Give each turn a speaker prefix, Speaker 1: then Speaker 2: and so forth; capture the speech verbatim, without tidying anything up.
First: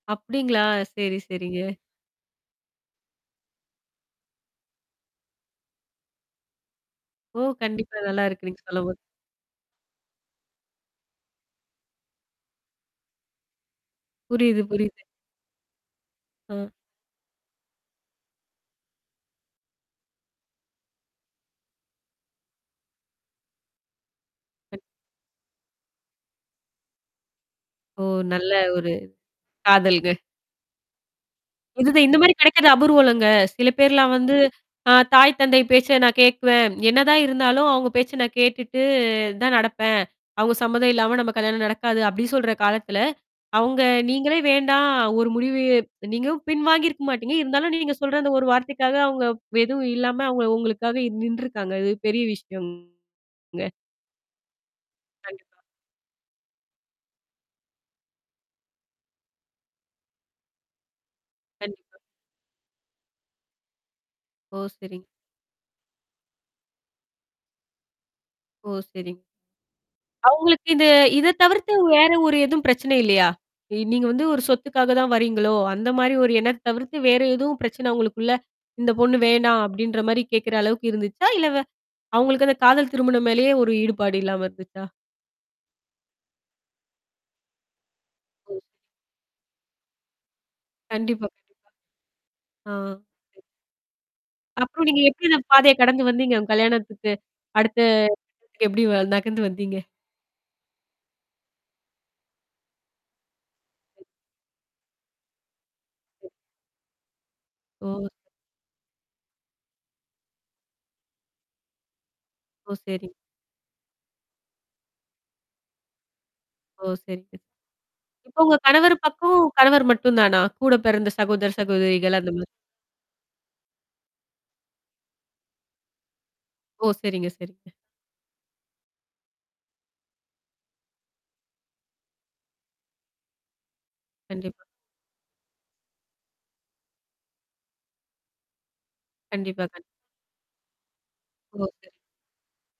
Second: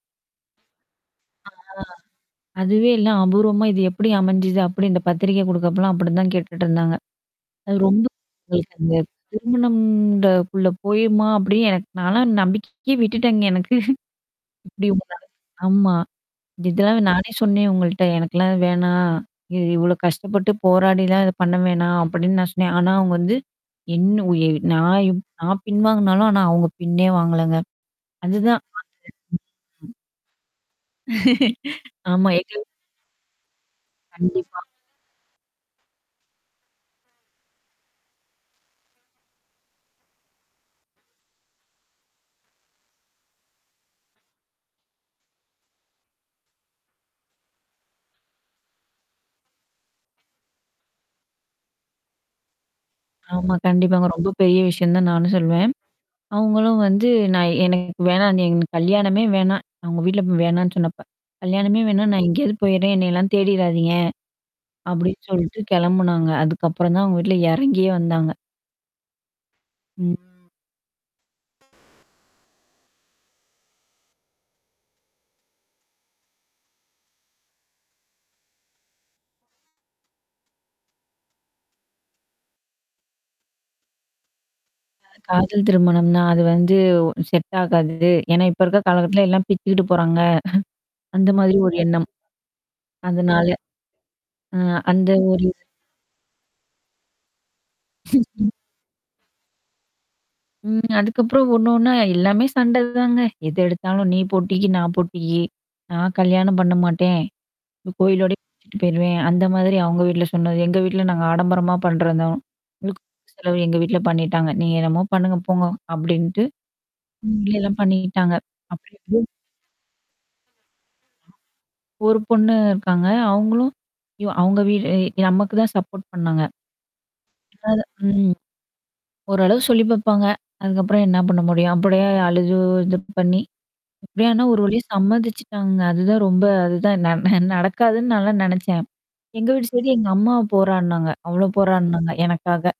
Speaker 1: அப்படீங்களா?
Speaker 2: அ.
Speaker 1: சேரி, சேரிங்க.
Speaker 2: அதுவே எல்லாம் அபூர்வமா இது எப்படி அமைஞ்சுது? அப்படி இந்த பத்திரிக்கை குடுக்கப்பலாம் அப்டி தான் கேட்டுட்டு இருந்தாங்க.
Speaker 1: ஓ!
Speaker 2: அது
Speaker 1: கண்டிப்பா,
Speaker 2: ரொம்ப
Speaker 1: நல்லாயிருக்கு! நீங்க
Speaker 2: உங்களுக்கு அந்த
Speaker 1: சொல்லம்போது!
Speaker 2: திருமணம்ன்றகுள்ள போயிருமா? அப்படின்னு எனக்கு நாலாம் நம்பிக்கைக்கேயே விட்டுட்டேங்க எனக்கு.
Speaker 1: புரியுது,
Speaker 2: இப்படி
Speaker 1: புரியுது.
Speaker 2: உங்க. ஆமா!
Speaker 1: ம்.
Speaker 2: இத நானே சொன்னேன் உங்கள்ட்ட "எனக்கெல்லாம் இது வேணாம். இது இவ்ளோ கஷ்டப்பட்டு போராடிலாம் இத பண்ண வேணாம்." அப்படின்னு நான் சொன்னேன். ஆனா அவங்க வந்து, என்ன உ இ
Speaker 1: கண்
Speaker 2: நான் இப் நான் பின் வாங்குனாலும் ஆனா அவங்க பின்னே வாங்கலங்க.
Speaker 1: ஓ! நல்ல
Speaker 2: அதுதான்.
Speaker 1: ஒரு
Speaker 2: [unintelligible]
Speaker 1: காதல்கள். இதுதான். இந்த
Speaker 2: ஆமா.
Speaker 1: மாரி
Speaker 2: எங்க
Speaker 1: கெடைக்கறது அபூர்வலங்க. சில பேர்லாம் வந்து
Speaker 2: கண்டிப்பா.
Speaker 1: அ தாய், தந்தை பேச்ச நான் கேட்குவன். என்னதான் இருந்தாலும், அவங்க பேச்ச நான் கேட்டுட்டு தான் நடப்பேன். அவங்க சம்மதம் இல்லாம, நம்ம கல்யாணம் நடக்காது. அப்டின்னு சொல்ற காலத்துல? அவங்க நீங்களே வேண்டாம். ஒரு முடிவு நீங்களும் பின் வாங்கியிருக்க மாட்டீங்க. இருந்தாலும், நீங்க சொல்ற அந்த ஒரு வார்த்தைக்காக அவங்க எதுவும் இல்லாம அவுங்க உங்களுக்காக நின்றுருக்காங்க. அது பெரிய விஷயம்ங்க!
Speaker 2: ஆமா, கண்டிப்பாங்க. ரொம்ப பெரிய விஷயந்தான் நானும்
Speaker 1: கண்டிப்பா.
Speaker 2: சொல்லுவன். அவங்களும் வந்து நான் எனக்கு வேணாம் கல்யாணமே வேணாம். அவங்க வீட்ல வேணான்னு சொன்னப்ப "கல்யாணமே
Speaker 1: கண்டிப்பா.
Speaker 2: வேணா! நான் எங்கேயாவது போயடுறேன். என்னையெல்லாம் தேடிறாதீங்க!"
Speaker 1: ஓ! சரிங்
Speaker 2: அப்டின்னு சொல்லிட்டு கிளம்புனாங்க. அதுக்கப்புறம் தான், அவங்க வீட்ல எறங்கியே வந்தாங்க.
Speaker 1: ஓ! சரிங்
Speaker 2: ம்.
Speaker 1: அவங்களுக்கு இது இத தவிர்த்து, வேற ஒரு எதுவும் பிரச்சனை இல்லையா? நீங்க வந்து ஒரு சொத்துக்காக தான் வரீங்களோ! அந்த மாரி ஒரு எண்ணம் தவிர்த்து, வேறு எதுவும் பிரச்சனை உங்களுக்குள்ள, "இந்த பொண்ணு வேணாம்." அப்டின்ற மாரி கேட்கற அளவுக்கு இருந்துச்சா? இல்ல வே அவங்களுக்கு அந்த காதல் திருமணம் மேலேயே ஒரு ஈடுபாடு இல்லாம இருந்துச்சா?
Speaker 2: அ காதல் திருமணம்ன்னா, அது வந்து செட் ஆகாது. ஏன்னா,
Speaker 1: ஓ! சரி.
Speaker 2: இப்ப இருக்கற காலகட்டத்துல எல்லாம் பிச்சுக்கிட்டு போறாங்க.
Speaker 1: கண்டிப்பா,
Speaker 2: அந்த மாரி
Speaker 1: கண்டிப்பா.
Speaker 2: ஒரு எண்ணம்.
Speaker 1: ஆ.
Speaker 2: அதுனால ம், அ
Speaker 1: அப்புறம் நீங்க
Speaker 2: அந்த
Speaker 1: எப்படி அந்த
Speaker 2: ஒரு இது.
Speaker 1: பாதைய கடந்து வந்தீங்க உங்க கல்யாணத்துக்கு? அடுத்து, அங்க [unintelligible] எப்படி வ நகண்டு வந்தீங்க?
Speaker 2: ம். அதுக்கப்புறம் ஒண்ணு, ஒண்ணா எல்லாமே சண்ட தாங்க. எது
Speaker 1: [unintelligible]
Speaker 2: எடுத்தாலும், நீ போட்டிக்கு, நான் போட்டிக்கு. "நான்
Speaker 1: சரி.
Speaker 2: கல்யாணம் பண்ண மாட்டேன்.
Speaker 1: ஓ. ச
Speaker 2: கோயிலோடயே பிச்சிட்டு போயிருவேன்." அந்த மாதிரி அவங்க வீட்ல சொன்னாரு. "எங்க வீட்ல நாங்க ஆடம்பரமா பண்றோம் தான்.
Speaker 1: ஓ!
Speaker 2: முழுக்க
Speaker 1: சரி.
Speaker 2: முழுக்க செலவு, எங்க வீட்ல பண்ணிட்டாங்க. நீங்க என்னமோ பண்ணுங்க போங்க." அப்டின்ட்டு.
Speaker 1: ஓ! சரிங்க.
Speaker 2: இப்டியெல்லாம் பண்ணிக்கிட்டாங்க.
Speaker 1: இப்ப உங்க
Speaker 2: அப்படி
Speaker 1: கணவரு
Speaker 2: [unintelligible]
Speaker 1: பக்கம் கணவரு மட்டுந்தானா? கூட பெறந்த சகோதர், சகோதரிகள்
Speaker 2: ஒரு
Speaker 1: அந்த மாரி
Speaker 2: பொண்ணு இருக்காங்க. அவங்களும் அய்யோ! அவங்க வீடு நமக்கு தான் சப்போர்ட் பண்ணாங்க.
Speaker 1: ஓ! சரிங்க, சரிங்க.
Speaker 2: அதாவது ம். ஓரளவு சொல்லி பாப்பாங்க. அதுக்கப்புறம் என்ன பண்ண முடியும்? அப்படியே அழுது, இது பண்ணி, அப்டி ஆனா, ஒரு
Speaker 1: கண்டிப்பா.
Speaker 2: வழியா சம்மதிச்சுட்டாங்கங்க. அதுதான் ரொம்ப அதுதான் ந நடக்காதுன்னு நான்லாம் நெனச்சன். எங்க
Speaker 1: கண்டிப்பா,
Speaker 2: வீட்டு
Speaker 1: கண்
Speaker 2: சைடுல, எங்க அம்மா போராட்னாங்க! அவ்ளோ
Speaker 1: ஓ! சரி.
Speaker 2: போராட்னாங்க, எனக்காக.